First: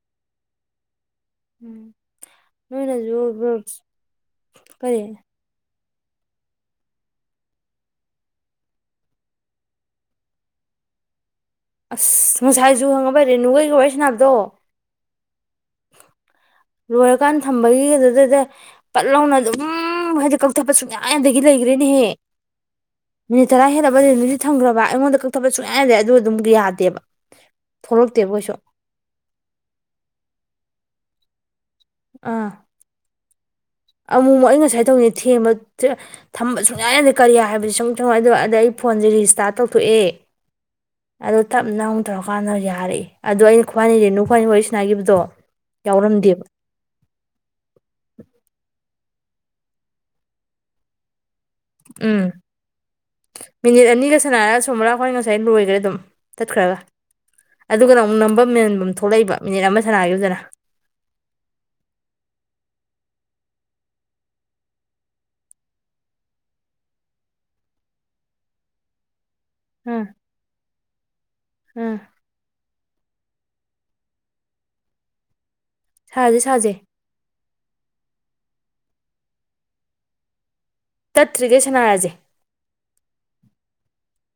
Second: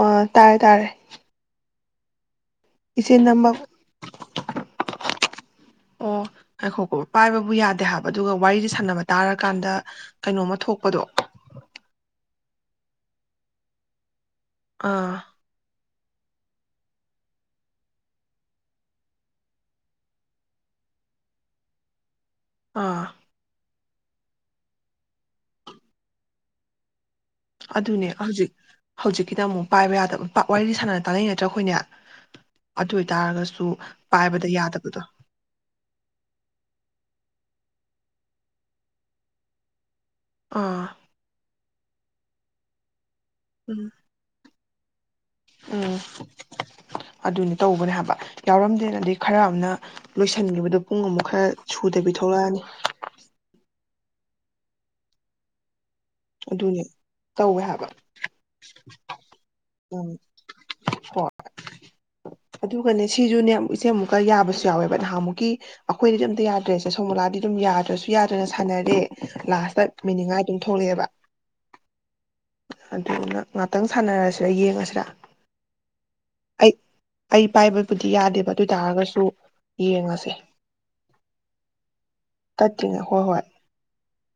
ꯑꯣ ꯇꯥꯔꯦ ꯇꯥꯔꯦ ꯎꯝ ꯏꯆꯦ ꯅꯣꯏꯅꯁꯨ ꯕ ꯅꯝꯕ ꯀꯔꯤ ꯑꯣ ꯉꯥꯏꯈꯣꯀꯣ ꯄꯥꯏꯕꯕꯨ ꯌꯥꯗꯦ ꯍꯥꯏꯕ ꯑꯗꯨꯒ ꯋꯥꯔꯤꯗꯤ ꯁꯥꯟꯅꯕ ꯇꯥꯔꯀꯥꯟꯗ ꯀꯩꯅꯣꯝꯃ ꯊꯣꯛꯄꯗꯣ ꯑꯁ ꯉꯥꯁꯥꯏꯁꯨ ꯈꯪꯉꯥꯕ ꯔꯦꯅꯨꯍꯣꯏꯒ ꯋꯥꯔꯤꯁꯅꯥꯅꯕꯗꯣ ꯑꯥ ꯂꯣꯏꯔꯀꯥꯟꯗ ꯊꯝꯕꯒꯤ ꯑꯗꯨꯗꯨꯗ ꯄꯠ ꯂꯥꯎꯅ ꯑꯗꯨꯝ ꯍꯥꯏꯗꯤ ꯀꯛꯊꯠꯄ ꯁꯨꯡꯌꯥꯏꯗꯒꯤ ꯂꯩꯈ꯭ꯔꯦꯅꯦꯍꯦ ꯑꯥ ꯃꯤꯅꯤ ꯇꯔ ꯍꯜꯂ ꯅꯨꯗꯤ ꯊꯪꯈ꯭ꯔꯕ ꯑꯩꯉꯣꯟꯗ ꯀꯛꯊꯕꯄ ꯁꯨꯡꯛꯌꯥ ꯗꯦ ꯑꯗꯨ ꯑꯗꯨꯝ ꯌꯥꯗꯦꯕ ꯑꯗꯨꯅꯦ ꯊꯣꯛꯂꯛꯇꯦꯕ ꯍꯧꯖꯤꯛ ꯀꯩꯁꯨ ꯍꯧꯖꯤꯛꯀꯤꯅ ꯑꯃꯨꯛ ꯄꯥꯏꯕ ꯌꯥꯗꯕ ꯄꯥꯛ ꯋꯥꯔꯤꯗꯤ ꯁꯥꯟꯅꯗꯦ ꯇꯥꯅꯩ ꯅꯇꯔ ꯑꯩꯈꯣꯏꯅꯤ ꯑꯗꯨ ꯑꯣꯏꯇꯥꯔꯒꯁꯨ ꯄꯥꯏꯕꯗ ꯑꯃꯨꯛꯃꯛ ꯑꯩꯩꯅ ꯉꯁꯥꯏ ꯌꯥꯗꯕꯗꯣ ꯇꯧꯗꯅꯦ ꯊꯦꯝꯕ ꯊꯝꯕ ꯁꯨꯡꯌꯥ ꯌꯥꯗꯦ ꯀꯔꯤꯌꯥ ꯍꯥꯏꯕꯗꯤ ꯁꯨꯝ ꯖꯨꯝ ꯑꯗꯣ ꯑꯗ ꯑꯩ ꯐꯣꯟꯁꯦ ꯔꯤꯁꯇꯔꯠ꯭ ꯇꯧꯊꯣꯛꯑꯦ ꯑꯥ ꯅꯪ ꯇꯧꯔꯀꯥꯟꯗ ꯌꯥꯔꯛꯏ ꯑꯗꯣ ꯑꯩ ꯎꯝ ꯈꯣꯏꯑꯥꯅꯤ ꯔꯦꯅꯨꯈꯣꯏꯑꯥꯅꯤ ꯋꯥꯔꯤꯁꯥꯅ ꯅꯥꯏꯉꯤꯕꯗꯣ ꯎꯝ ꯑꯗꯨꯅꯤ ꯇꯧꯕꯅꯦ ꯍꯥꯏꯕ ꯌꯥꯎꯔꯝꯗꯦꯅ ꯗꯤ ꯈꯔ ꯑꯃꯅ ꯂꯣꯏꯁꯤꯟꯈꯤꯕꯗꯣ ꯄꯨꯡ ꯑꯃꯨꯛ ꯈꯔ ꯁꯨꯗꯕꯤ ꯎꯝ ꯊꯣꯛꯂꯛꯑꯅꯤ ꯃꯤꯅꯤꯠ ꯑꯅꯤꯒ ꯁꯥꯟꯅꯔ ꯁꯣꯃꯣꯂꯥꯈꯣꯏ ꯉꯁꯥꯏ ꯂꯣꯏꯈ꯭ꯔꯦ ꯑꯗꯨꯝ ꯇꯠꯈ꯭ꯔꯒ ꯑꯗꯨꯅꯦ ꯇꯧꯋꯦ ꯍꯥꯏꯕ ꯑꯗꯨꯒ ꯑꯃꯨꯛ ꯅꯝꯕꯝ ꯃꯦꯟꯐꯝ ꯊꯣꯛꯂꯛꯏꯕ ꯃꯤꯅꯤꯠ ꯑꯃ ꯎꯝ ꯁꯥꯟꯅꯈꯤꯕꯗꯅ ꯍꯣꯏ ꯑꯗꯨꯒꯅꯦ ꯁꯤ ꯖꯨꯅꯦ ꯏꯆꯦ ꯑꯃꯨꯛꯀ ꯌꯥꯕꯁꯨ ꯌꯥꯎꯋꯦꯕ ꯅꯍꯥꯟꯃꯨꯛꯀꯤ ꯑꯩꯈꯣꯏꯗꯗꯤ ꯑꯝꯇ ꯌꯥꯗ꯭ꯔꯦꯁꯦ ꯁꯣꯃꯣꯂꯥꯗꯤ ꯑꯗꯨꯝ ꯌꯥꯗ꯭ꯔꯁꯨ ꯌꯥꯗ꯭ꯔꯅ ꯁꯥꯟꯅꯔꯦ ꯂꯥꯁꯇ ꯎꯝ ꯃꯦꯟꯅꯤꯡꯉꯥꯏ ꯑꯗꯨꯝ ꯊꯣꯛꯂꯛꯑꯦꯕ ꯎꯝ ꯑꯗꯨꯅ ꯉꯥꯛꯇꯪ ꯁꯥꯟꯅꯔꯁꯤ ꯗ ꯌꯦꯡꯉꯁꯤꯔꯥ ꯁꯥꯁꯦ ꯑꯩ ꯁꯥꯁꯦ ꯑꯩ ꯄꯥꯏꯕꯕꯨꯗꯤ ꯌꯥꯗꯦꯕ ꯑꯗꯨ ꯑꯣꯏ ꯇꯥꯔꯒꯁꯨ ꯌꯦꯡꯉꯁꯦ ꯇꯠꯇꯔ꯭ꯤꯒꯩ ꯁꯥꯟꯅꯔꯖꯦ ꯇꯠꯇ꯭ꯔꯤꯉꯩ ꯍꯣꯏ ꯍꯣꯏ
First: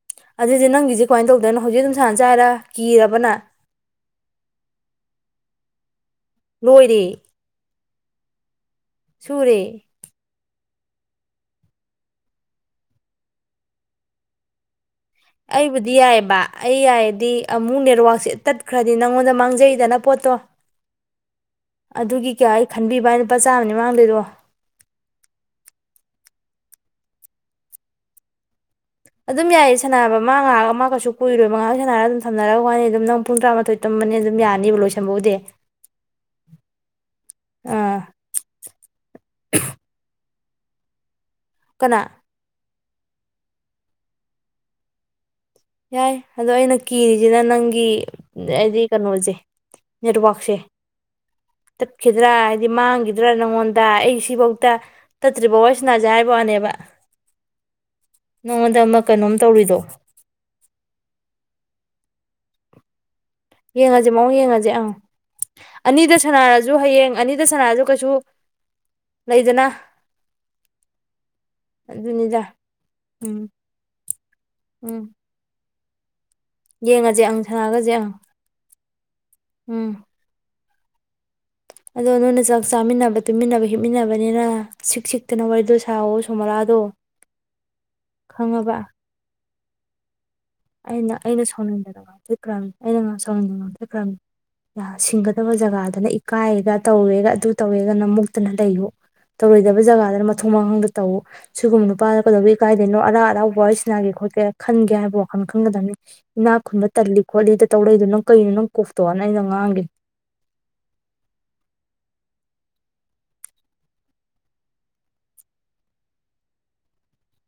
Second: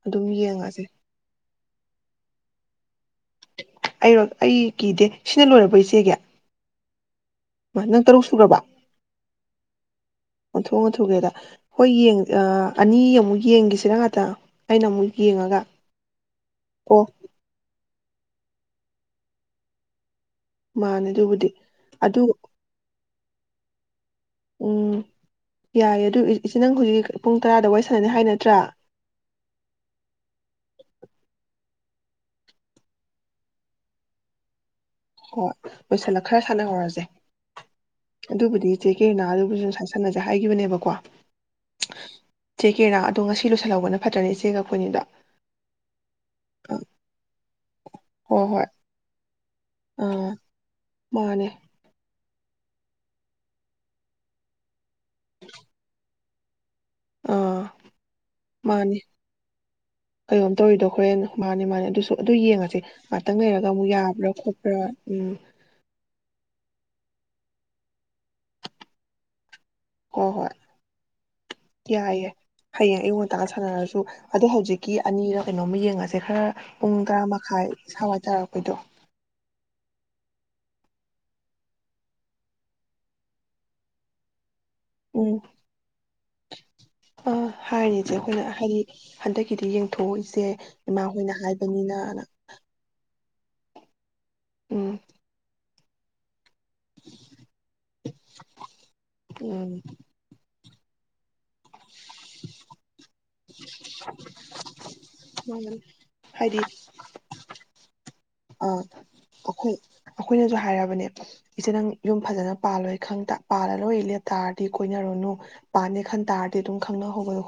ꯑꯗꯨꯝ ꯑꯗꯨꯗꯤ ꯌꯦꯡꯉꯁꯦ ꯅꯪꯒꯤꯁꯦ ꯀꯥꯃꯥꯏ ꯇꯧ ꯑꯗꯨꯅ ꯍꯧꯖꯤꯛ ꯑꯗꯨꯝ ꯁꯥꯟꯅꯁꯦ ꯍꯥꯏꯔꯥ ꯀꯤꯔꯕ ꯑꯩꯔꯣ ꯑꯩ ꯀꯤꯗꯦ ꯁꯤꯅ ꯂꯣꯏꯔꯕ ꯕꯣ ꯏꯆꯦꯒꯤ ꯂꯣꯏꯔꯦ ꯅꯪ ꯇꯔꯨꯛ ꯁꯨꯒꯔ꯭ꯕꯣ ꯁꯨꯨꯔꯦ ꯑꯣꯟꯊꯣꯛ ꯊꯨꯒꯔ꯭ꯦꯗ ꯍꯣꯏ ꯌꯦꯡ ꯑꯥ ꯑꯅꯤ ꯑꯃꯨꯛ ꯌꯦꯡꯒꯤꯁꯤꯔ ꯉꯥꯛꯇ ꯑꯩꯅ ꯑꯃꯨꯛ ꯌꯦꯡꯉꯒ ꯑꯩꯕꯨꯗꯤ ꯌꯥꯏꯌꯦꯕ ꯑꯩ ꯑꯣ ꯌꯥꯏꯗꯤ ꯑꯃꯨꯛ ꯅꯦꯠꯋꯥꯛ ꯁꯦ ꯇꯠꯈ꯭ꯔꯗꯤ ꯅꯪꯉꯣꯟꯗ ꯃꯥꯡꯖꯩꯗꯅ ꯄꯣꯠꯇꯣ ꯃꯥꯅꯦ ꯑꯗꯨꯕꯨꯗꯤ ꯑꯗꯨ ꯑꯗꯨꯒꯤ ꯀꯌꯥ ꯑꯩ ꯈꯟꯕꯤꯕ ꯋꯥꯅꯤ ꯂꯨꯄꯥ ꯆꯥꯝꯃꯅꯤ ꯃꯥꯡꯗꯨꯏꯗꯣ ꯎꯝ ꯌꯥꯏꯌꯦ ꯑꯗꯨ ꯏꯆꯦ ꯅꯪ ꯍꯧꯖꯤꯛ ꯄꯨꯡ ꯇꯔꯥꯗ ꯋꯥꯔꯤ ꯁꯥꯟꯅꯅꯤ ꯍꯥꯏ ꯅꯠꯇ꯭ꯔꯥ ꯑꯗꯨꯝ ꯌꯥꯏꯌꯦ ꯁꯥꯟꯅꯕ ꯃꯥ ꯉꯥꯏꯍꯥꯛ ꯑꯃ ꯀꯩꯁꯨ ꯀꯨꯏꯔꯣꯏ ꯉꯥꯏꯍꯥꯛ ꯁꯥꯟꯔꯒ ꯑꯗꯨꯝ ꯊꯝꯅꯔꯒ ꯋꯥꯔꯤ ꯑꯗꯨꯝ ꯅꯪ ꯄꯨꯡ ꯇꯔꯥꯃꯥꯊꯣꯏ ꯇꯨꯝꯃꯅꯤ ꯑꯗꯨꯝ ꯌꯥꯅꯤꯕ ꯂꯣꯏ ꯍꯣꯏ ꯂꯣꯏꯁꯤꯜꯂ ꯈꯔ ꯁꯥꯟꯅꯍꯧꯔꯁꯦ ꯑꯥ ꯑꯗꯨꯕꯨꯗꯤ ꯏꯆꯦ [unintelligible] ꯍꯥꯏꯈꯤꯕꯅꯦꯕꯀꯣ ꯀꯅꯥ ꯀꯦꯔꯥ ꯑꯗꯣ ꯉꯁꯤ ꯂꯣꯏꯁꯤꯜꯍꯧꯕꯅ ꯐꯠꯇ꯭ꯔꯅꯦ ꯏꯆꯦꯒ ꯑꯩꯈꯣꯏꯅꯤꯗꯣ ꯌꯥꯏ ꯑꯗꯣ ꯑ ꯑꯩꯅ ꯀꯤꯔꯤꯁꯤꯅ ꯅꯪꯒꯤ ꯍꯣꯏ ꯍꯣꯏ ꯍꯥꯏꯗꯤ ꯀꯩꯅꯣꯖꯦ ꯑꯥ ꯃꯥꯅꯦ ꯇꯠꯈꯤꯗ꯭ꯔꯥ ꯍꯥꯏꯗꯤ ꯃꯥꯡꯈꯤꯗ꯭ꯔꯥ ꯅꯪꯉꯣꯟꯗ ꯑꯩ ꯁꯤꯐꯧꯇ ꯇꯠꯇ꯭ꯔꯤꯕꯥꯎ ꯋꯥꯔꯤ ꯁꯥꯟꯅꯁꯦ ꯍꯥꯏꯕꯥꯅꯦꯕ ꯑꯥ ꯅꯉꯣꯟꯗ ꯑꯃ ꯃꯥꯅꯦ ꯀꯩꯅꯣꯝ ꯇꯧꯔꯤꯗꯣ ꯀꯩꯅꯣꯝ ꯇꯧꯔꯤꯗꯣ ꯍꯣꯏ ꯃꯥꯅꯦ ꯃꯥꯅꯦ ꯑꯗꯨꯁꯨ ꯑꯗꯨ ꯌꯦꯡꯉꯁꯤ ꯉꯍꯥꯛꯇꯪ ꯂꯩꯔꯒ ꯑꯃꯨꯛ ꯌꯦꯡꯉꯁꯦ ꯌꯥꯕ꯭ꯔꯥ ꯈꯣꯠꯄ꯭ꯔꯥ ꯎꯝ ꯁꯥꯟꯅꯔꯖꯨ ꯍꯌꯦꯡ ꯑꯅꯤꯗ ꯁꯥꯟꯅꯔꯖꯨ ꯀꯩꯁꯨ ꯂꯩꯗꯅ ꯍꯣ ꯍꯣꯏ ꯌꯥꯏꯌꯦ ꯑꯗꯨꯅꯤꯗ ꯍꯌꯦꯡ ꯑꯌꯨꯛ ꯎꯝ ꯉꯟꯇꯥ ꯁꯥꯟꯅꯔꯁꯨ ꯑꯗꯣ ꯍꯧꯖꯤꯛꯀꯤ ꯎꯝ ꯑꯅꯤꯔ ꯀꯩꯅꯣꯝꯃ ꯌꯦꯡꯉ ꯁꯦ ꯈꯔ ꯄꯨꯡ ꯌꯦꯡꯉꯁꯦ ꯇꯔꯥ ꯑꯪ ꯃꯈꯥꯏ ꯁꯥꯟꯅꯒꯁꯦ ꯑꯪ ꯁꯥꯋꯥꯏ ꯇꯥꯔꯛꯄꯦꯗꫭ ꯎꯝ ꯑꯗꯣ ꯅꯣꯏꯅ ꯆꯥꯛ ꯆꯥꯃꯤꯟꯅꯕ ꯇꯨꯃꯤꯟꯅꯕ ꯍꯤꯞꯃꯤꯟꯅꯕꯅꯤꯅ ꯎꯝ ꯁꯤꯛꯁꯤꯛꯇꯅ ꯋꯥꯔꯤꯗꫭ ꯁꯥꯋꫭ ꯀꯥꯃꯥꯂꯗꫭ ꯑ ꯍꯥꯏꯔꯤꯖꯦ ꯑꯩꯈꯣꯏꯅ ꯍꯥꯏꯗꯤ ꯍꯟꯗꯛ ꯈꯤꯗꯤ ꯌꯦꯡꯊꯣꯛꯑꯣ ꯑꯩꯅ ꯑꯩꯅ ꯁꯥꯎꯅꯤꯡꯗꯅ ꯉꯡꯊꯠꯈ꯭ꯔꯅꯤ ꯑꯩꯅ ꯉ [unintelligible] ꯌꯥ ꯎꯝ ꯁꯤꯡꯒꯗꯕ ꯖꯒꯥꯗ [unintelligible] ꯀꯥꯏꯌꯦꯒ ꯇꯧꯋꯦꯒ ꯑꯗꯨ ꯇꯧꯋꯦꯒꯅ ꯃꯨꯛꯇꯅ ꯂꯩꯌꯨ ꯇꯧꯔꯣꯏꯗꯕ ꯖꯒꯥꯗꯅ ꯃꯊꯣꯡ ꯃꯔꯝ ꯇꯧꯋꫭ ꯁꯤꯒꯨꯝꯕ ꯅꯨꯄꯥꯗ ꯀꯩꯗꯧꯕꯩ ꯏꯀꯥꯏꯗꫭꯏꯅꯣ ꯑꯔꯥ ꯋꯔꯤ ꯁꯥꯟꯅꯒꯦ ꯈꯣꯠꯀꯦ ꯈꯟꯒꯦ ꯍꯥꯏꯕ ꯍꯥꯟꯅ ꯃꯥꯅꯤ ꯈꯪꯒꯗꯕꯅꯤ ꯏꯅꯥꯛ ꯈꯨꯟꯕ ꯇꯜꯂꯤ ꯈꯣꯠꯂꯤ ꯇꯧꯔ ꯑꯗꯨꯅꯪ ꯑꯥ ꯑꯩꯈꯣꯏ ꯑꯩꯈꯣꯏꯅꯁꯨ ꯍꯥꯏꯔꯕꯅꯦ ꯏꯆꯦ ꯅꯪ ꯌꯨꯝ ꯐꯖꯅ ꯄꯥꯜꯂꯣꯏ ꯈꯪꯇ ꯄꯥꯜꯂꯔꫭꯏ ꯂꯦꯞ ꯇꯥꯔꯗꯤ ꯀꯣꯏꯅꯔꯨꯅꯨ ꯄꯥꯅꯦ ꯈꯟ ꯇꯥꯔꯗꯤ ꯑꯗꯨꯝ ꯈꯪꯅꯍꯧꯕ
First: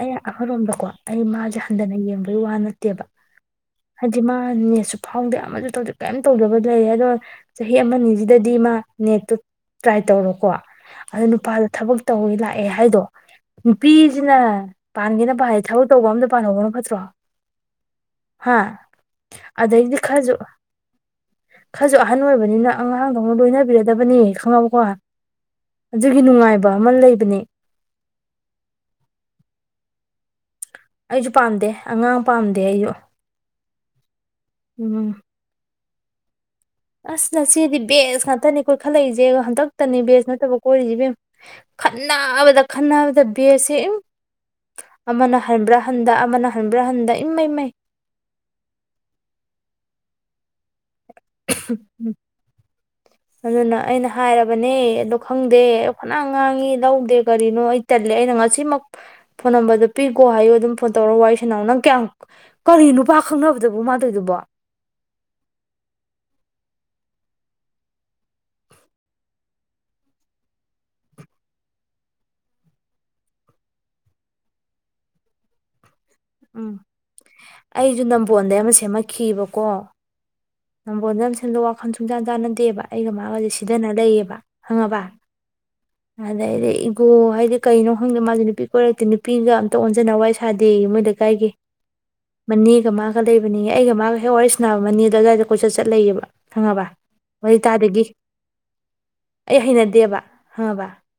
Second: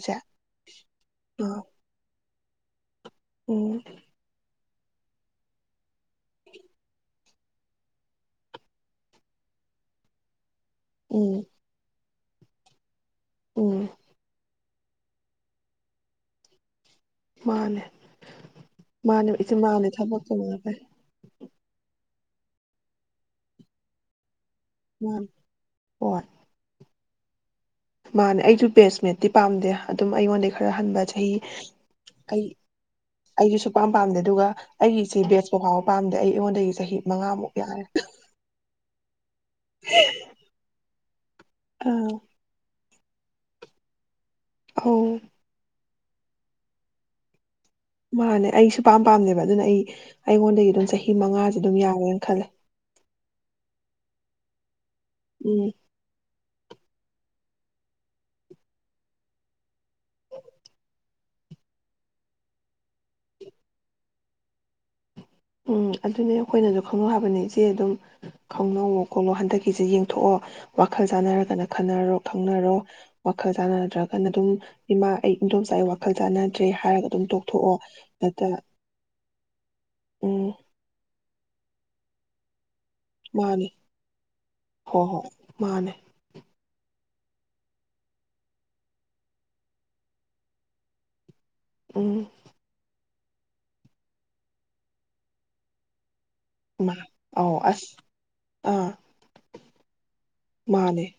ꯑꯩꯅ ꯑꯍꯜꯔꯣꯝꯗꯀꯣ ꯑꯩ ꯃꯥꯖꯦ ꯑꯥ ꯍꯟꯗꯅ ꯌꯦꯡꯕ ꯑꯩꯩ ꯋꯥꯅ ꯇꯦꯕ ꯎꯝ ꯍꯥꯏꯗꯤ ꯃꯥ ꯁꯨ ꯐꯥꯎꯗꯦ ꯑꯃꯖꯨ ꯇꯧꯗꯦ ꯀꯔꯤꯝ ꯇꯧꯗꯕ ꯂꯩꯔꯒ ꯆꯍꯤ ꯑꯃ ꯑꯅꯤꯖꯤꯗꯗꯤ ꯃꯥ ꯅꯦꯠꯇꯨ ꯇ꯭ꯔꯥꯏ ꯇꯧꯔꯣꯀꯣ ꯑꯗꯨ ꯎꯝ ꯅꯨꯄꯥꯗ ꯊꯕꯛ ꯇꯧꯋꯦ ꯂꯥꯛꯑꯦ ꯍꯥꯏꯗꯣ ꯎꯝ ꯅꯨꯄꯤꯖꯤꯅ ꯄꯥꯟꯒꯦꯅ ꯄꯥꯜꯂꯗꯤ ꯊꯕꯛ ꯇꯧꯕ ꯑꯝꯗ ꯄꯥꯟꯍꯧꯕꯅ ꯐꯠꯇ꯭ꯔꯣ ꯃꯥꯅꯦ ꯍꯥ ꯃꯥꯅꯦ ꯏꯆꯦ ꯃꯥꯅꯦ ꯑꯗꯩꯗꯤ ꯊꯕꯛ ꯈꯔꯁꯨ ꯇꯧꯕꯅ ꯐꯩ ꯈꯔꯁꯨ ꯑꯍꯟ ꯑꯣꯏꯕꯅꯤꯅ ꯑꯉꯥꯡꯗꯧꯅ ꯂꯣꯏꯅꯕꯤꯔꯗꯕꯅꯤ ꯈꯪꯉꯥꯕ ꯀꯣ ꯃꯥꯅꯦ ꯑꯗꯨꯒꯤ ꯍꯣꯏ ꯅꯨꯡꯉꯥꯏꯕ ꯑꯃ ꯂꯩꯕ ꯑꯅꯤ ꯃꯥꯅꯦ ꯑꯩꯁꯨ ꯕꯦꯁꯃꯦꯠꯇꯤ ꯄꯥꯝꯗꯦ ꯑꯗꯨꯝ ꯑꯩꯉꯣꯟꯗ ꯈꯔ ꯍꯟꯕ ꯑꯩꯁꯨ ꯆꯍꯤ ꯄꯥꯝꯗꯦ ꯑꯉꯥꯡ ꯑꯩ ꯄꯥꯝꯗꯦ ꯑꯩꯁꯨ ꯑꯩꯁꯨꯁꯨꯄꯥꯝ ꯄꯥꯝꯗꯦ ꯑꯗꯨꯒ ꯑꯩꯒꯤ ꯎꯝ ꯏꯆꯦ ꯕꯦꯁꯄꯥꯎ ꯄꯥꯝꯗꯦ ꯑꯩꯉꯣꯟꯗꯒꯤ ꯆꯍꯤ ꯑꯁ ꯃꯉꯥꯃꯨꯛ ꯅꯆꯦꯗꯤ ꯌꯥꯔꯦ ꯕꯦꯖ ꯉꯥꯛꯇꯅꯤ ꯀꯣꯏꯈꯠꯂꯛꯏꯁꯦ ꯍꯟꯗꯛꯇꯅꯤ ꯕꯦꯖ ꯅꯠꯇꯕ ꯀꯣꯏꯔꯤꯁꯤ ꯏꯕꯦꯝꯃ꯫ ꯑꯥ ꯈꯟꯅꯥꯕꯗ ꯈꯟꯅꯅꯕꯗ ꯕꯦꯁꯁꯦ ꯑꯝ ꯑꯧ ꯑꯃꯅ ꯍꯟꯕ꯭ꯔꯥ ꯍꯟꯗ ꯑꯃꯅ ꯍꯟꯕ꯭ꯔꯥ ꯍꯟꯗ ꯏꯃꯩ ꯃꯩ ꯃꯥꯅꯦ ꯑꯩꯁꯨ ꯄꯥꯝ ꯄꯥꯝꯅꯦꯕ ꯑꯗꯨꯅ ꯑꯩꯉꯣꯟꯗꯒꯤ ꯑꯗꯨꯝ ꯆꯍꯤ ꯆꯍꯤ ꯃꯉꯥꯁꯦ ꯑꯗꯨꯝ ꯌꯥꯔꯦꯅ ꯈꯜꯂꯦ ꯑꯗꯨꯅ ꯑꯩꯅ ꯍꯥꯏꯔꯕꯅꯦ ꯑꯣ ꯈꯪꯗꯦ ꯎꯝ ꯐꯅ ꯉꯥꯡꯉꯤ ꯂꯧꯗꯦ ꯀꯔꯤꯅꯣ ꯑꯩ ꯇꯜꯂꯦ ꯑꯩꯅ ꯉꯁꯤꯃꯛ ꯐꯣꯟ ꯅꯝꯕꯔꯗꯣ ꯄꯤꯈꯣ ꯍꯥꯏꯌꯣ ꯑꯗꯨꯝ ꯐꯣꯟ ꯇꯧꯔꯒ ꯋꯥꯔꯤ ꯁꯅꯥꯎ ꯅꯪ ꯀꯌꯥꯝ ꯀꯔꯤ ꯅꯨꯄꯥ ꯈꯪꯅꯕꯗꯕꯨ ꯃꯥꯥꯅ ꯇꯧꯔꯤꯗꯨꯕꯣ꯫ ꯎꯝ ꯑꯗꯨꯅꯦ ꯑꯩꯈꯣꯏꯅꯁꯨ ꯈꯪꯅꯧ ꯍꯥꯏꯕꯅꯦ ꯏꯆꯦ ꯑꯗꯨꯝ ꯈꯪꯅꯧꯋꯣ ꯈꯣꯠꯂꯣ ꯍꯟꯗꯛꯀꯤꯁꯤꯦ ꯌꯦꯡꯊꯣꯛꯑꯣ ꯋꯥꯈꯜ ꯆꯥꯅꯔꯒꯅ ꯈꯟꯅꯔꯣ ꯈꯪꯅꯔꯣ ꯋꯥꯈꯜ ꯆꯥꯟꯅꯗ꯭ꯔꯒꯅ ꯑꯗꯨꯝ ꯏꯃꯥ ꯑꯩ ꯏꯗꯣꯝꯆꯥ ꯋꯥꯈꯜ ꯆꯥꯟꯅꯗ꯭ꯔꯦ ꯎꯝ ꯍꯥꯏꯔꯒ ꯑꯗꯨꯝ ꯇꯣꯛꯊꯣꯛꯑꯣ ꯑꯩꯁꯨ ꯅꯠꯇ ꯅꯝꯕꯣꯟꯗꯩ ꯑꯃ ꯁꯦꯝꯃꯛꯈꯤꯕꯀꯣ ꯎꯝ ꯅꯝꯕꯣꯟ ꯅꯝꯁꯦꯜꯗꯣ ꯋꯥꯈꯜ ꯁꯨꯡꯆꯥꯟ ꯆꯥꯟꯅꯗꯦꯕ ꯑꯩꯒ ꯃꯥꯒꯁꯦ ꯃꯥꯅꯦ ꯁꯤꯗꯅ ꯂꯩꯌꯦꯕ ꯍꯣ ꯈꯪꯉꯕ ꯍꯣꯏ ꯃꯥꯅꯦ ꯑꯗꯩꯗꯤ ꯏꯒꯣ ꯍꯥꯏꯗꯤ ꯀꯩꯅꯣ ꯈꯪꯗꯦ ꯃꯥꯁꯦ ꯅꯨꯄꯤ ꯀꯣꯏꯔꯛꯇꯦ ꯅꯨꯄꯤꯒ ꯑꯝꯇ ꯑꯣꯟꯖꯟꯅ ꯋꯥꯔꯤꯏ ꯁꯥꯗꯦ ꯃꯣꯏ ꯂꯩꯀꯥꯏꯒꯤ ꯎꯝ ꯃꯅꯦꯒ ꯃꯥ ꯂꯩꯕꯅꯤ ꯑꯩꯒ ꯃꯥꯒ ꯍꯦꯛ ꯋꯥꯔꯤ ꯁꯥꯟꯅꯕ ꯃꯅꯦꯗꯣ ꯑꯗꯨꯋꯥꯏꯗ ꯀꯣꯏꯆꯠ ꯆꯠ ꯂꯩꯌꯦꯕ ꯃꯥ ꯈꯪꯉꯕ ꯑꯧ ꯋꯥꯔꯤ ꯑꯁ ꯇꯥꯗꯣꯏꯒꯤ ꯑꯥ ꯑꯩ ꯍꯩꯅꯗꯦꯕ ꯈꯪꯉꯕ ꯃꯥꯅꯦ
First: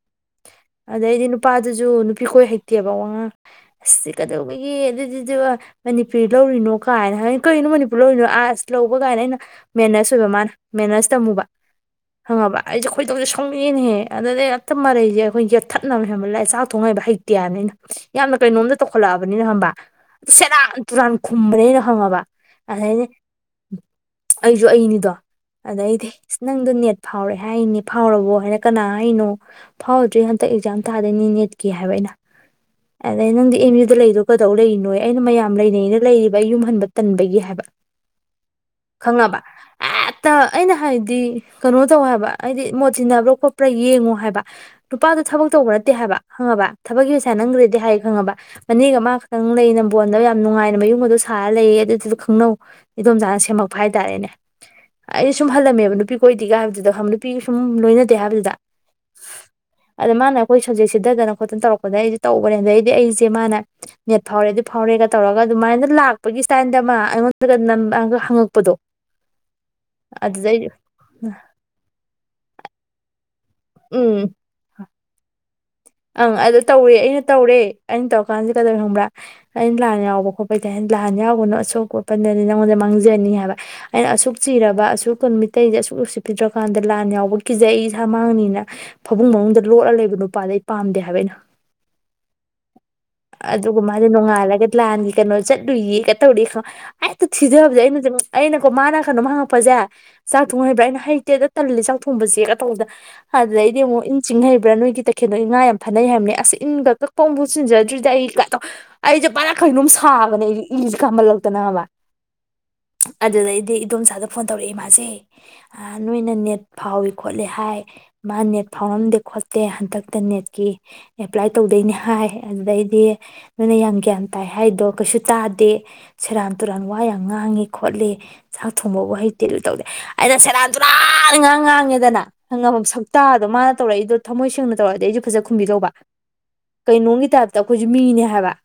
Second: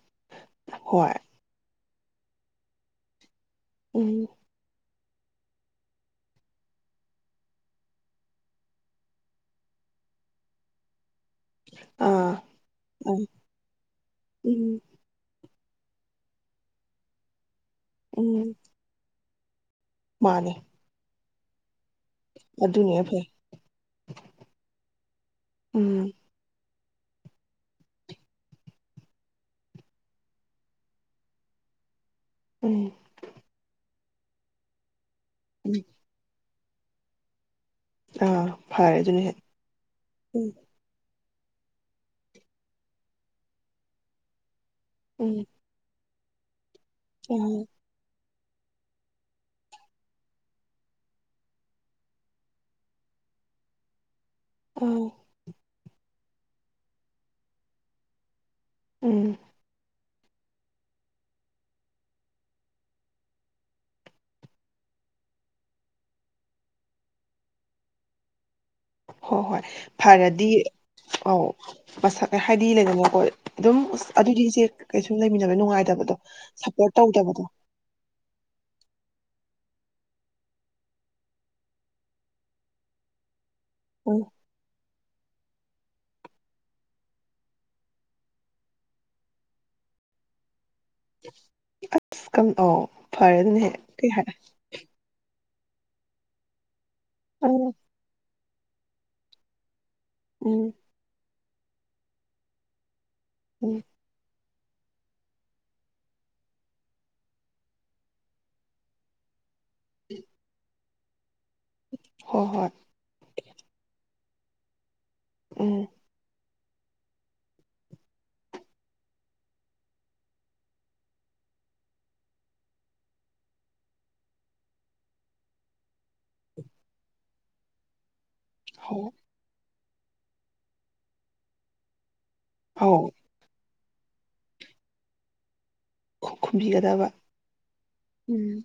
ꯍꯣꯏ ꯑꯗꯗꯤ ꯅꯨꯄꯥ ꯑꯗꯨ ꯨ ꯁꯨ ꯅꯨꯄꯤꯈꯣꯏ ꯍꯩꯇꯦꯕ ꯋꯥꯉꯥꯡ ꯑꯁ ꯁꯤ ꯎꯝ ꯀꯗꯧꯋꯤꯒꯦ ꯑꯗꯨ ꯑꯗꯨꯗꯤ ꯃꯅꯤꯄꯨꯔꯤ ꯂꯧꯔꯤꯅꯣ ꯀꯥꯏꯅ ꯍꯥꯏꯅ ꯀꯔꯤꯅꯣ ꯃꯅꯤꯄꯨꯔ ꯂꯧꯔꯤꯅꯣ ꯑꯥꯔꯁ ꯂꯧꯕ ꯀꯥꯏꯅ ꯑꯩꯅ ꯃꯦꯅꯦꯁ ꯑꯣꯏꯕ ꯃꯥꯅ ꯃꯦ ꯇꯝꯃꯨꯕ ꯑꯥ ꯈꯪꯉꯕ ꯑꯩꯁꯦ ꯈꯣꯏꯗꯧꯁꯦ ꯎꯝ ꯁꯧꯉꯅꯦꯍꯦ ꯑꯗꯨꯗꯩ ꯑꯛꯇ ꯎꯝ ꯃꯔꯩꯁꯦ ꯑꯩꯈꯣꯏ ꯌꯦ ꯊꯠꯅꯕ ꯍꯦꯟꯕ ꯂꯑꯦ ꯆꯥꯛ ꯊꯣꯡꯅꯛꯏꯕ ꯍꯩꯇꯦ ꯍꯥꯏꯅ ꯑꯩꯅ ꯌꯥꯝꯅ ꯎꯝ ꯀꯩꯅꯣꯝꯇ ꯇꯧꯈꯠꯂꯛꯑꯕ ꯑꯗꯨꯅꯍ ꯃꯥꯅꯦ ꯁꯔꯥꯟꯇꯨ ꯈꯨꯝꯕꯅꯦ ꯑꯩꯅ ꯈꯪꯉꯕ ꯑꯗꯨꯅ ꯑꯗꯩꯗꯤ ꯍꯦꯛ ꯐꯩ ꯑꯩꯁꯨ ꯑꯩꯅꯤꯗꯣ ꯑꯗꯩꯩꯗꯤ ꯎꯝ ꯅꯪ ꯅꯪꯗꯣ ꯅꯦꯠ ꯐꯥꯎꯔꯦ ꯍꯥꯏꯅꯦ ꯐꯥꯎꯔꯕꯣ ꯍꯥꯏꯔꯦ ꯀꯅꯥ ꯍꯥꯏꯔꯤꯅꯣ ꯐꯥꯎꯗ꯭ꯔꯤ ꯍꯟꯗꯛ ꯑꯦꯛꯖꯥꯝ ꯊꯥꯗꯣꯏꯅꯤ ꯅꯦꯠꯀꯤ ꯍꯥꯏꯕ ꯑꯩꯅ ꯎꯝ ꯑꯗꯩꯩ ꯅꯪꯗꯤ ꯑꯦꯝ ꯌꯨ ꯗ ꯂꯩꯗꯣ ꯀꯩꯗꯧ ꯂꯩꯔꯤꯅꯣꯌꯦ ꯑꯩꯅ ꯃꯌꯥꯝ ꯎꯝ ꯂꯩꯅꯩꯅ ꯂꯩꯔꯤꯕ ꯌꯨꯝꯍꯟꯕ ꯇꯟꯕꯒꯤ ꯍꯥꯏꯕ ꯑꯥ ꯐꯔꯦ ꯑꯗꯨꯅ ꯍꯦꯛ ꯈꯪꯉꯕ ꯍꯦꯛꯇ ꯎꯝ ꯑꯩꯅ ꯍꯥꯏꯗꯤ ꯀꯩꯅꯣ ꯇꯧ ꯍꯥꯏꯕ ꯍꯥꯏꯗꯤ ꯃꯣꯠ ꯇꯤꯟꯅꯕ꯭ꯔꯥ ꯈꯣꯠꯄ꯭ꯔꯥ ꯌꯦꯡꯉꯣ ꯍꯥꯏꯕ ꯅꯨꯄꯥꯗꯣ ꯎꯝ ꯊꯕꯛ ꯇꯧꯕ ꯅꯠꯇꯦ ꯍꯥꯏꯕ ꯈꯪꯉꯕ ꯊꯕꯛꯀꯤ ꯄꯩꯁꯥ ꯑꯥ ꯅꯝꯈ꯭ꯔꯦꯗꯤ ꯍꯥꯏ ꯈꯪꯉꯕ ꯃꯅꯦꯒ ꯃꯥꯒ ꯈꯛꯇꯪ ꯂꯩ ꯅꯝꯕꯣꯟꯗ ꯌꯥꯝ ꯅꯨꯡꯉꯥꯏꯅ ꯃꯌꯨꯝꯒꯗꯣ ꯁꯥꯔꯒ ꯂꯩꯌꯦ ꯑꯗꯨꯗꯨꯗ ꯈꯪꯅꯧ ꯏꯗꯣꯝꯆꯥꯅ ꯁꯦꯝꯃꯛꯄ ꯍꯥꯏꯇꯥꯔꯦꯅꯦ ꯑꯥ ꯑꯩ ꯁꯨꯝ ꯍꯜꯂꯝꯃꯦꯕ ꯅꯨꯄꯤ ꯀꯣꯏꯗꯦꯒ ꯍꯥꯏꯕꯗꯨꯗ ꯈ ꯅꯨꯄꯤ ꯁꯨꯝ ꯂꯣꯏꯅꯗꯦ ꯍꯥꯏꯕꯗꯨꯗ ꯎꯝ ꯑꯗ ꯃꯥꯅ ꯑꯩꯈꯣꯏ ꯁꯕꯖꯦꯛ ꯁꯤꯊꯗꯅ ꯈꯣꯠꯇꯅ ꯇꯧꯔꯛꯄꯗ ꯑꯩꯁꯦ ꯇꯧꯕꯅꯦ ꯑꯗꯩꯗꯤ ꯑꯩꯁꯦ ꯃꯥꯅ ꯅꯦꯠ ꯐꯥꯎꯔꯦ ꯑꯗꯨ ꯐꯥꯎꯔꯦꯒ ꯇꯧꯔꯒ ꯑꯗꯨꯃꯥꯏꯅ ꯂꯥꯛꯄꯒꯤ ꯏꯁꯇꯥꯏꯜꯗ ꯑꯃ ꯑꯩꯉꯣꯟꯗꯒ ꯅꯝ ꯥꯑꯒ ꯍꯪꯉꯛꯄꯗꯣ ꯍꯣꯏ ꯍꯣꯏ ꯐꯔꯗꯤ ꯑꯗꯨꯗꯩ ꯑꯧ ꯃꯁꯛ ꯍꯥꯏꯗꯤ ꯂꯩꯗꯅꯀꯣ ꯑꯗꯨꯝ ꯎꯝ ꯑꯗꯨꯗꯤ ꯏꯆꯦ ꯀꯩꯁꯨꯨꯝ ꯂꯩꯃꯤꯟꯅ ꯅꯨꯡꯉꯥꯏ ꯑꯪ ꯑꯗꯨ ꯇꯧꯔꯦ ꯑꯩꯅ ꯇꯧꯔꯦ ꯑꯩꯅ ꯇꯧꯔꯀꯥꯟꯁꯤꯗ ꯀꯩꯗꯧꯋꯤ ꯈꯪꯕ꯭ꯔꯥ ꯑꯩꯅ ꯂꯥꯟ ꯌꯥꯎꯕ ꯈꯣꯠꯄꯩꯗꯤ ꯂꯥꯟ ꯌꯥꯎꯒꯅꯣ ꯑꯁꯣꯛ ꯑꯄꯟꯗꯗꯤ ꯅꯉꯣꯟꯗ ꯃꯥꯡꯖꯅꯤ ꯍꯥꯏꯕ ꯑꯩꯅ ꯎꯝ ꯑꯁꯨꯛ ꯆꯤꯔꯕ ꯑꯁꯨꯛ [unintelligible] ꯃꯩꯇꯩꯁꯦ ꯑꯁꯨꯛ ꯎꯁꯤꯠꯄꯤꯗ꯭ꯔꯀꯥꯟꯗ ꯂꯥꯟ ꯌꯥꯎꯕ ꯀꯤꯖꯩ ꯑꯩ ꯏꯁꯥ ꯃꯥꯡꯅꯤꯅ ꯐꯃꯨꯡ ꯃꯅꯨꯡꯗ ꯂꯣꯠꯂ ꯂꯩꯕ ꯅꯨꯄꯥꯗꯣ ꯑꯩ ꯄꯥꯝꯗꯦ ꯍꯥꯏꯕ ꯑꯩꯅ ꯑꯁ ꯀꯝ ꯑꯧ ꯐꯔꯦ ꯑꯗꯨꯅ ꯍꯦꯛ ꯑꯗꯨꯒ ꯃꯥꯗꯤ ꯀꯩ ꯍꯥꯏ ꯅꯣꯡꯉꯥꯜꯂꯒꯗꯤ ꯂꯥꯟꯒꯤ ꯀꯩꯅꯣ ꯆꯠꯂꯨꯏꯌꯦ ꯀ ꯇꯧꯔꯛꯑꯦ ꯍꯦꯛꯇ ꯎꯝ ꯊꯤꯙꯕꯁꯦ ꯑꯩꯅ ꯑꯩꯅꯀꯣ ꯃꯥꯅ ꯀꯩꯅꯣꯝ ꯍꯪꯉꯛꯄꯁꯦ ꯆꯥꯛ ꯊꯣꯡ ꯎꯝ ꯍꯩꯔꯕ꯭ꯔ ꯑꯩꯅ ꯍꯩꯇꯦꯗ ꯇꯜꯂꯦ ꯆꯥꯛ ꯊꯣꯡꯕꯁꯦ ꯀ ꯇꯧꯗꯅ ꯎꯝ ꯑꯗꯨꯗꯩꯗꯤ ꯑꯃꯨꯛ ꯏꯟ ꯆꯤꯡ ꯍꯩꯕꯔ꯭ ꯅꯣꯏꯗꯤ ꯇꯈꯦꯜ ꯑ ꯉꯥ ꯌꯥꯝ ꯐꯅꯩ ꯍꯥꯏꯕꯅꯤ ꯑꯁ ꯏꯟꯒ ꯑꯃꯨꯛꯐꯥꯎ ꯆꯤꯡ ꯖꯗ꯭ꯔꯤ ꯑꯩ ꯑꯩꯁ ꯕꯔꯥ ꯕꯔ ꯀꯩꯅꯣꯝ ꯁꯥꯒꯅꯦ ꯑꯩꯗꯤ ꯏꯁꯦ ꯀꯥꯝꯃꯜꯂꯛꯇꯅꯕ ꯍꯣꯏ ꯍꯣꯏ ꯑꯗꯨꯗꯩꯗꯤ ꯏꯗꯣꯝꯆꯥꯗ ꯐꯣꯟ ꯇꯧꯔꯛꯑꯦ ꯃꯥꯁꯦ ꯎꯝ ꯑ ꯅꯣꯏꯅ ꯅꯦꯠ ꯐꯥꯎꯏ ꯈꯣꯠꯂꯤ ꯍꯥꯏ ꯃꯥ ꯅꯦꯠ ꯐꯥꯎꯔꯝꯗꯦ ꯈꯣꯠꯇꯦ ꯍꯟꯗꯛ ꯏꯟꯇꯔꯅꯦꯠꯀꯤ ꯑꯦꯄ꯭ꯂꯥꯏ ꯇꯧꯗꯣꯏꯅꯤ ꯍꯥꯏ ꯑꯗꯨꯗꯩꯗꯤ ꯅꯣꯏꯅ ꯌꯥꯝ ꯒ꯭ꯌꯥꯟ ꯇꯥꯏ ꯍꯥꯏꯗꯣ ꯀꯩꯁꯨ ꯇꯥꯗꯦ ꯁꯦꯔꯥꯟ ꯇꯨꯔꯥꯟ ꯋꯥ ꯌꯥꯝ ꯉꯥꯡꯉꯤ ꯈꯣꯠꯂꯤ ꯆꯥꯛ ꯊꯣꯡꯕ ꯍꯣꯏ ꯋꯥꯍꯩ ꯇꯜꯂꯨ ꯇꯧꯗꯦ ꯑꯩꯅ ꯁꯦꯔꯥꯟ ꯇꯨꯔꯥꯟ ꯉꯥꯡ ꯉꯥꯡꯉꯦꯗꯅ ꯍꯪꯉꯕ ꯑꯧ ꯁꯛꯇꯇꯥꯗꯣ ꯃꯥ ꯇꯧꯔꯛꯏꯗꯣ ꯊꯃꯣꯏ ꯁꯦꯡꯅ ꯇꯧꯔꯗꯤ ꯑꯩꯁꯨ ꯐꯖ ꯈꯨꯝꯕꯤꯗꯧꯕ ꯈꯨꯝꯕꯤꯒꯗꯕ ꯀꯩꯅꯣꯝꯒꯤ ꯇꯥꯏꯞꯇ ꯑꯩꯈꯣꯏꯁꯨ ꯃꯤꯅꯦ ꯍꯥꯏꯕ ꯎꯝ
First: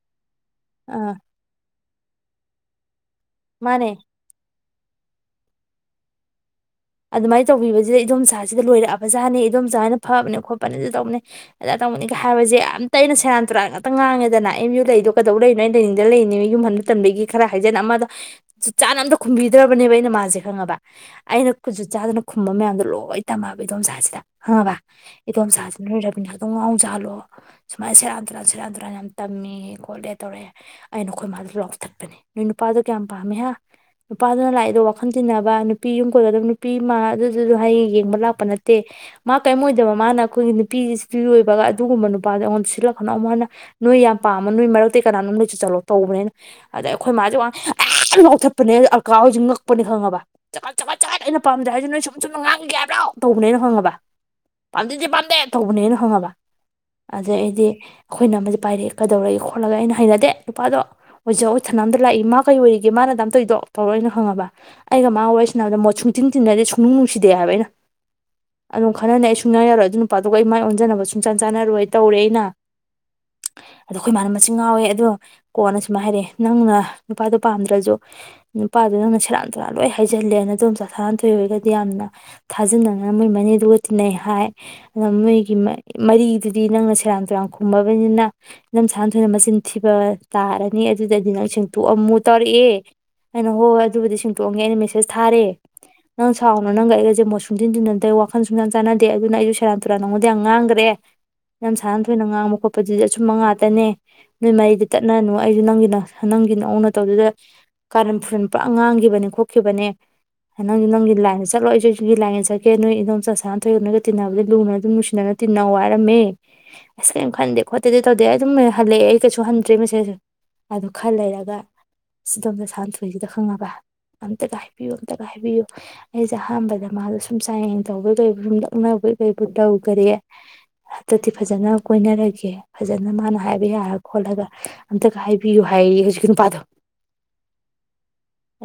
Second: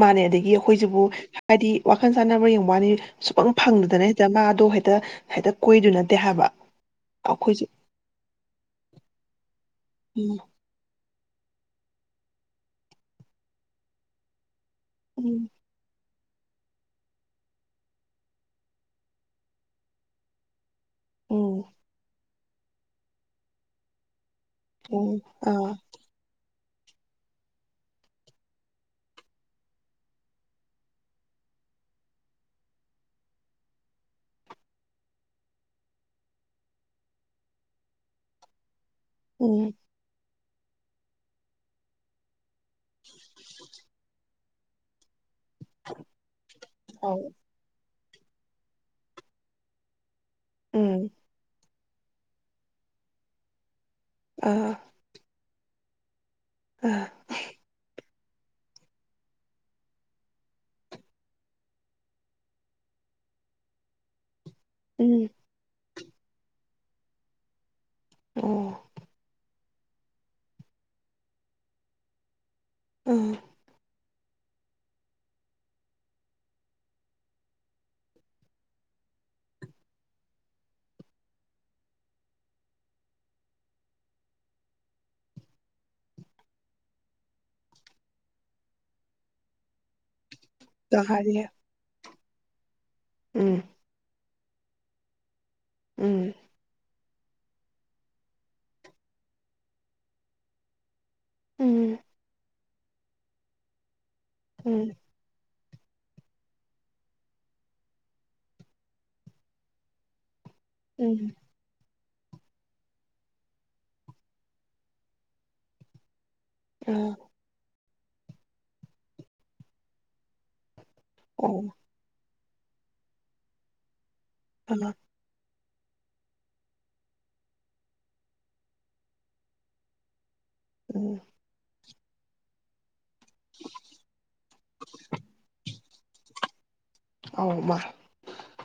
ꯃꯥꯅꯦ ꯑꯗꯒꯤ ꯑꯩꯈꯣꯏꯁꯤꯕꯨ ꯑꯥ ꯍꯥꯏꯗꯤ ꯋꯥꯈꯜ ꯆꯥꯟꯅꯕ ꯌꯦꯡꯕ ꯋꯥꯅꯤ ꯁꯨꯛ ꯃꯥꯅꯦ ꯐꯪꯗꯅ ꯍꯦꯛꯇ ꯃꯥꯗꯣ ꯍꯥꯏ ꯍꯦꯛꯇ ꯍꯦꯛꯇ ꯀꯣꯏꯗꯨ ꯅꯠꯇꯦ ꯍꯥꯏꯕ ꯑꯗꯨꯃꯥꯏꯅ ꯑꯩꯈꯣꯏꯁꯨ ꯇꯧꯕꯤꯕꯁꯤꯗ ꯏꯗꯣꯝꯆꯥꯁꯤꯗ ꯂꯣꯏꯔꯛꯑꯕ ꯖꯥꯠꯅꯦ ꯏꯗꯣꯝꯆꯥ ꯍꯥꯏꯅ ꯐꯕꯅꯦ ꯎꯝ ꯈꯣꯠꯄꯅꯦ ꯑꯗꯨ ꯇꯧꯕꯅꯦ ꯑꯗ ꯇꯣꯅꯤꯒ ꯍꯥꯏꯕꯁꯦ ꯑꯝꯇ ꯑꯩꯅ ꯁꯦꯔꯥꯟ ꯇꯨꯔꯥꯟ ꯉꯥꯛꯇ ꯉꯥꯡꯉꯦꯗꯅ ꯑꯦꯝ ꯌꯨ ꯀ ꯑꯩꯗꯣ ꯀꯗꯧ ꯎꯝ ꯂꯩꯅꯣ ꯑꯩꯅ ꯂꯩꯅꯤꯡ ꯗ ꯂꯩꯅꯦ ꯌꯨꯝꯍꯟꯕ ꯃꯇꯝꯗꯒꯤ ꯈꯔ ꯍꯥꯏꯖꯟ ꯑꯃꯗ ꯆ ꯆꯥꯅ ꯑꯝꯇ ꯈꯨꯝꯕꯤꯗ꯭ꯔꯕꯅꯦꯕ ꯑꯩꯅ ꯃꯥꯁꯦ ꯈꯪꯉꯕ ꯑꯩꯅ ꯎꯝ ꯀ ꯆꯥ ꯑꯗꯨꯅ ꯈꯨꯝꯕ ꯃꯌꯥꯝꯗꯣ ꯂꯣꯏ ꯇꯝꯃꯛꯑꯕ ꯏꯗꯣꯝꯖꯥꯁꯤꯗ ꯈꯪꯉꯕ ꯎꯝ ꯑꯥ ꯢꯗꯣꯝꯆꯥꯖꯤꯅ ꯑꯗꯨꯝ ꯉꯥꯎꯖꯥꯍꯜꯂꯣ ꯁꯨꯃꯥꯏꯅ ꯁꯦꯔꯥ ꯗꯨꯔꯥꯟ ꯁꯦꯔꯥꯥꯟ ꯗꯨꯨꯔꯥꯟ ꯌꯥꯝ ꯇꯝꯃꯦ ꯈꯣꯠꯂꯦ ꯇꯧꯔꯛꯑꯦ ꯑꯩꯅ ꯅꯈꯣꯏ ꯃꯥꯜꯗ ꯂꯥꯎꯊꯠꯄꯅꯦ ꯅꯣꯏ ꯅꯨꯄꯥꯗꯣ ꯀꯌꯥꯝ ꯄꯥꯝꯃꯦ ꯍꯥ ꯅꯨꯄꯥꯗꯨꯅ ꯂꯥꯛꯏꯗꯣ ꯋꯥꯈꯜ ꯇꯤꯟꯅꯕ ꯅꯨꯄꯤ ꯌꯨꯝ ꯀꯣꯏꯒꯗꯕ ꯅꯨ ꯅꯨꯄꯤꯃ ꯑꯗꯨꯗꯨꯗ ꯍꯌꯦꯡ ꯌꯦꯡꯕ ꯂꯥꯛꯄ ꯅꯠꯇꯦ ꯃꯥ ꯀꯩꯝ ꯎꯝ ꯑꯣꯏꯗꯕ ꯃꯥ ꯅ ꯑꯩꯈꯣꯏꯒꯤ ꯅꯨꯄꯤꯁꯄꯤꯔꯣꯏꯕꯒ ꯑꯗꯨꯒꯨꯝꯕ ꯅꯨꯄꯥꯗ ꯑꯩꯉꯣꯟꯗ ꯁꯤꯜꯂꯀꯅꯨ ꯑꯃꯨꯛ ꯍꯟꯅ ꯅꯣꯢ ꯌꯥꯝ ꯄꯥꯝꯃ ꯅꯣꯏ ꯃꯔꯛꯇꯩ ꯀꯅꯥꯅꯣꯝꯃ ꯂꯩ ꯁ ꯆꯠꯂꯣ ꯇꯧꯕꯅꯦ ꯑꯩꯅ ꯑꯗꯩꯩ ꯑꯩꯈꯣꯏ ꯑꯧ ꯃꯥꯁꯦ ꯋꯥ ꯑꯁ ꯂꯥꯎꯊꯠꯄꯅꯦ ꯑꯜꯀꯥ ꯍꯣꯏꯖꯦ ꯉꯛꯄꯅꯦ ꯈꯪꯉꯕ ꯆꯒꯠ ꯆꯒꯠ ꯎꯝ ꯆꯒꯠ ꯑꯩꯅ ꯈꯨꯝꯗ꯭ꯔꯦ ꯍꯥꯏꯔꯁꯨ ꯅꯣꯏ ꯁꯨꯝ ꯁꯨꯝꯅ ꯉꯥꯡꯒꯤꯒꯦ ꯍꯥꯏꯕ꯭ꯔꯣ ꯇꯧꯕꯅꯦ ꯑꯩꯅ ꯈꯪꯉꯕ ꯑꯥ ꯄꯥꯝꯗꯦꯗꯤ ꯄꯥꯝꯗꯦ ꯇꯧꯕꯅꯦ ꯑꯩꯅ ꯈꯪꯉꯕ ꯑꯥ ꯑꯗꯩ ꯑꯩꯗꯤ ꯑꯩꯈꯣꯏ ꯏꯅꯝꯃꯖꯦ ꯄꯥꯏꯔꯛꯑꯦ ꯀꯩꯗꯧꯔꯒꯦ ꯈꯣꯠꯂꯒꯩꯅ ꯑꯩꯅ ꯍꯩꯅꯗꯦ ꯅꯨꯄꯥꯗꯣ ꯑꯣꯏꯖ ꯑꯣꯏꯊꯅꯥꯝꯗ ꯂꯥꯛꯏ ꯃꯥ ꯀꯩ ꯑꯣꯏꯔꯤꯒꯦ ꯃꯥꯅ ꯑꯗꯥꯝ ꯇꯧꯏꯗꯣ ꯇꯧꯔ ꯑꯩꯅ ꯈꯪꯉꯕ ꯑꯩꯒ ꯎꯝ ꯃꯥꯒ ꯋꯥꯔꯤ ꯁꯥꯟꯅꯕꯗ ꯃꯣꯠ ꯁꯨꯡ ꯇꯤꯟ ꯇꯤꯟꯅꯗꯦ ꯁꯨꯡꯅꯨꯡ ꯅꯨꯡꯁꯤꯗꯦ ꯍꯥꯏꯕ ꯑꯩꯅ ꯑꯣ ꯑꯗꯨꯝ ꯈꯠꯅꯅꯤ ꯑꯩ ꯁꯨꯡ ꯁꯨꯡꯌꯥ ꯌꯥꯔꯣꯏ ꯑꯗꯨ ꯅꯨꯄꯥꯗꯨꯒ ꯑꯩ ꯃꯥꯏ ꯑꯣꯟꯖꯟꯅꯕ ꯁꯨꯡꯆꯥꯟ ꯆꯥꯟꯅꯔꯣꯏ ꯇꯧꯔꯦ ꯑꯩꯅ ꯎꯝ ꯑꯗꯣ ꯑꯩꯈꯣꯏ ꯃꯥꯅ ꯃꯁꯤ ꯉꯥꯎꯋꯦ ꯑꯗꯣ ꯀꯣꯟꯅ ꯁꯨꯃꯥꯏ ꯍꯥꯏꯔꯛꯑꯦ ꯅꯪꯅ ꯅꯨꯄꯥꯗꯣ ꯄꯥꯝꯗ꯭ꯔꯖꯨ ꯅꯨꯄꯥꯗꯨꯗ ꯅꯪꯅ ꯁꯦꯔꯥꯟ ꯇꯨꯔꯥꯟ ꯂꯣꯏ ꯍꯥꯏꯖꯤꯜꯂꯦ ꯅꯗꯣꯝꯆꯥ ꯁꯥꯟꯅꯊꯣꯏ ꯍꯣꯏꯒꯗꯤ ꯌꯥꯝꯅ ꯊꯥꯖꯅꯅ ꯃꯣꯏ ꯃꯅꯦꯗꯨꯒ ꯇꯤꯟꯅꯩ ꯍꯥꯏ ꯑ ꯃꯣꯏꯒꯤ ꯃ ꯃꯔꯤꯗꯨꯗꯤ ꯅꯪꯅ ꯁꯦꯔꯥꯟ ꯇꯨꯔꯥꯟ ꯈꯨꯝꯃꯕꯅꯤꯅ ꯅꯝ ꯁꯥꯟꯊꯣꯏꯅ ꯃꯆꯤꯟ ꯊꯤꯕ ꯇꯥꯔꯅꯤ ꯑꯗꯨꯗꯗꯤ ꯅꯪ ꯇꯍꯥꯔꯤ ꯁꯦꯡꯇꯣꯛꯑꯝꯃꯨ ꯇꯥꯔꯤꯌꯦ ꯑꯩꯅ ꯎꯝ ꯍꯣꯏ ꯍꯣꯏ ꯑꯗꯨꯕꯨꯗꯤ ꯁꯦꯡ ꯇꯣꯡꯉꯦ ꯑꯩꯅ ꯃꯦꯁꯦꯖ ꯊꯥꯔꯦ ꯅꯪ ꯎꯝ ꯁꯥꯎꯅꯨ ꯅꯪꯒ ꯑꯩꯒꯖꯦ ꯑꯩꯁꯦ ꯃꯣꯠ ꯁꯨꯡꯇꯤꯟ ꯇꯤꯟꯅꯗꯦ ꯋꯥꯈꯜ ꯁꯨꯡꯆꯥꯟ ꯆꯥꯟꯅꯗꯦ ꯑꯗꯨꯅ ꯑꯩꯁꯨ ꯁꯦꯔꯥꯟ ꯇꯨꯔꯥꯟ ꯅꯉꯣꯟꯗ ꯌꯥꯝ ꯉꯥꯡꯒ꯭ꯔꯦ ꯏꯅꯝ ꯎꯝ ꯁꯥꯟꯅꯊꯣꯏꯅ ꯉꯥꯡꯕ ꯈꯣꯠ ꯄꯗꯨꯗꯤ ꯑꯆꯨꯝꯕ ꯉꯥꯇꯅꯦ ꯅꯣꯏ ꯃꯔꯤꯗꯤ ꯎꯝ ꯇꯠꯅꯅꯨ ꯑꯩꯖꯨ ꯅꯪꯒꯤ ꯅ ꯅꯪꯒꯤ ꯅꯑꯣꯡ ꯅꯇꯧꯗꯨꯗ ꯀꯥꯔꯟ ꯐꯨꯔꯟ ꯄꯨꯔꯥ ꯉꯥꯡꯈꯤꯕꯅꯦ ꯈꯣꯠꯈꯤꯕꯅꯦ ꯅꯪꯖꯨ ꯅꯪꯒꯤ ꯎꯝ ꯂꯥꯏꯟꯗ ꯆꯠꯂꯣ ꯑꯩꯖꯨ ꯑꯩ ꯁꯤꯒꯤ ꯂꯥꯏꯟꯗ ꯆꯠꯀꯦ ꯅꯣꯏ ꯏꯟꯗꯣꯝꯆꯥ ꯁꯥꯟꯅꯊꯣꯏꯒ ꯅꯣꯏꯒ ꯇꯤꯟꯅꯕꯗꯨ ꯂꯨꯅ ꯑꯗꯨꯝ ꯅꯨꯡꯁꯤꯅꯅ ꯇꯤꯟꯅꯧ ꯍꯥꯏꯔꯝꯃꯦ ꯑꯁ ꯑꯥ ꯀꯔꯤꯝ ꯈꯟꯗꯦ ꯈꯣꯠ ꯇꯧꯗꯦ ꯇꯧꯗꯦ ꯑꯩ ꯑꯗꯨꯝ ꯍꯜꯂꯛꯑꯦ ꯑꯩ ꯀꯩꯁꯨ ꯍꯟꯗ꯭ꯔꯦ ꯃꯦꯁꯦꯖ ꯑꯗꯨ ꯈꯔ ꯂꯩꯔꯒ ꯑꯣ ꯑꯁ ꯏꯟꯗꯣꯝꯆꯥ ꯁꯥꯟꯅꯊꯣꯏꯁꯤꯗ ꯈꯪꯉꯕ ꯑꯝꯇꯒ ꯑꯥ ꯍꯥꯏꯕꯤꯌꯣ ꯍꯥꯏꯕꯤꯌꯨ ꯑꯩꯁꯦ ꯑꯍꯥꯟꯕꯗ ꯃꯥꯗꯣ ꯁꯨꯝ ꯆꯥꯡꯌꯦꯡ ꯇꯧꯕꯣꯏ ꯀꯩꯕꯣꯏ ꯁꯨꯝ ꯂꯛꯅꯕꯣꯏ ꯀꯩꯕꯣꯏ ꯇꯧꯒꯔꯦ ꯎꯝ ꯍꯟꯇꯛꯇꯤ ꯐꯖꯅ ꯀꯣꯏꯅꯔꯒꯦ ꯐꯖ ꯐꯖꯅ ꯃꯥꯅ ꯍꯥꯏꯕ ꯌꯥꯔ ꯈꯣꯠꯂꯒ ꯑꯝꯇꯒ ꯍꯥꯏꯕꯤꯌꯨ ꯍꯥꯏꯌꯦ ꯍꯨꯖꯤꯛ ꯍꯨꯖꯤꯛꯀꯤ ꯅꯨꯄꯥꯥꯗꯣ ꯑꯧ ꯃꯥ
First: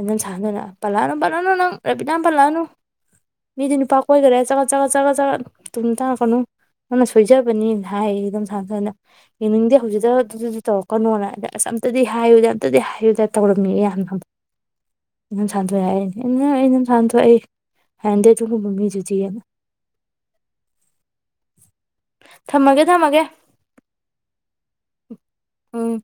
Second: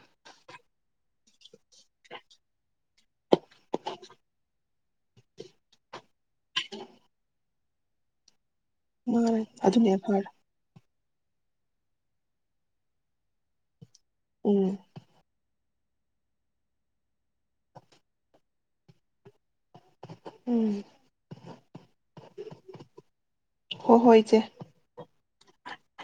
ꯏꯅꯝ ꯁꯥꯟꯅꯊꯣꯏꯅ ꯄꯂꯥꯅꯝꯕꯔ ꯔꯅ ꯅꯪ ꯔꯦꯕꯤꯗꯥꯝ ꯄꯜꯂꯛꯑꯅꯨ ꯃꯤꯗꯤ ꯅꯨꯄꯥ ꯀꯣꯏꯒꯔꯦ ꯆꯒꯠ ꯆꯒꯠ ꯆꯒꯠ ꯆꯒꯠ ꯇꯨꯡꯗ ꯇꯧꯔꯛꯀꯅꯨ ꯅꯪꯅ ꯁꯣꯏꯖꯕꯅꯤ ꯅ ꯍꯥꯏꯌꯦ ꯏꯟꯗꯣꯝꯆꯥꯅ ꯊꯥꯖꯅ ꯃꯥꯅꯦ ꯌꯦꯡꯅꯤꯡꯗꯦ ꯑꯗꯨꯅꯦ ꯍꯧꯖꯤꯛꯇ ꯐꯔꯦ ꯗꯨ ꯗꯨ ꯗꯨ ꯇꯧꯔꯛ ꯀꯅꯣꯂꯥꯗꯥ ꯑꯁ ꯑꯝꯇꯗꯤ ꯍꯥꯏꯌꯨꯗ ꯑꯝꯇꯗꯤ ꯍꯥꯏꯌꯨꯗ ꯇꯧꯔꯝꯃꯦꯌꯦ ꯌꯥꯝꯅ ꯂꯧꯁꯤꯟꯕ ꯎꯝ ꯉꯝꯗꯕ ꯄꯥꯟꯊꯣꯏ ꯍꯥꯏꯔꯩꯅꯦ ꯑꯩꯅ ꯑꯩ ꯅꯪ ꯁꯥꯟꯊꯣꯏ ꯑꯩ ꯍꯩꯅꯗꯦ ꯑꯗꯨꯒꯨꯝꯕ ꯃꯤꯗꯨꯗꯤꯑꯅ ꯎꯝ ꯊꯝꯃꯒꯦ ꯊꯝꯃꯒꯦ ꯍꯣꯏ ꯍꯣꯏ ꯏꯆꯦ ꯎꯝ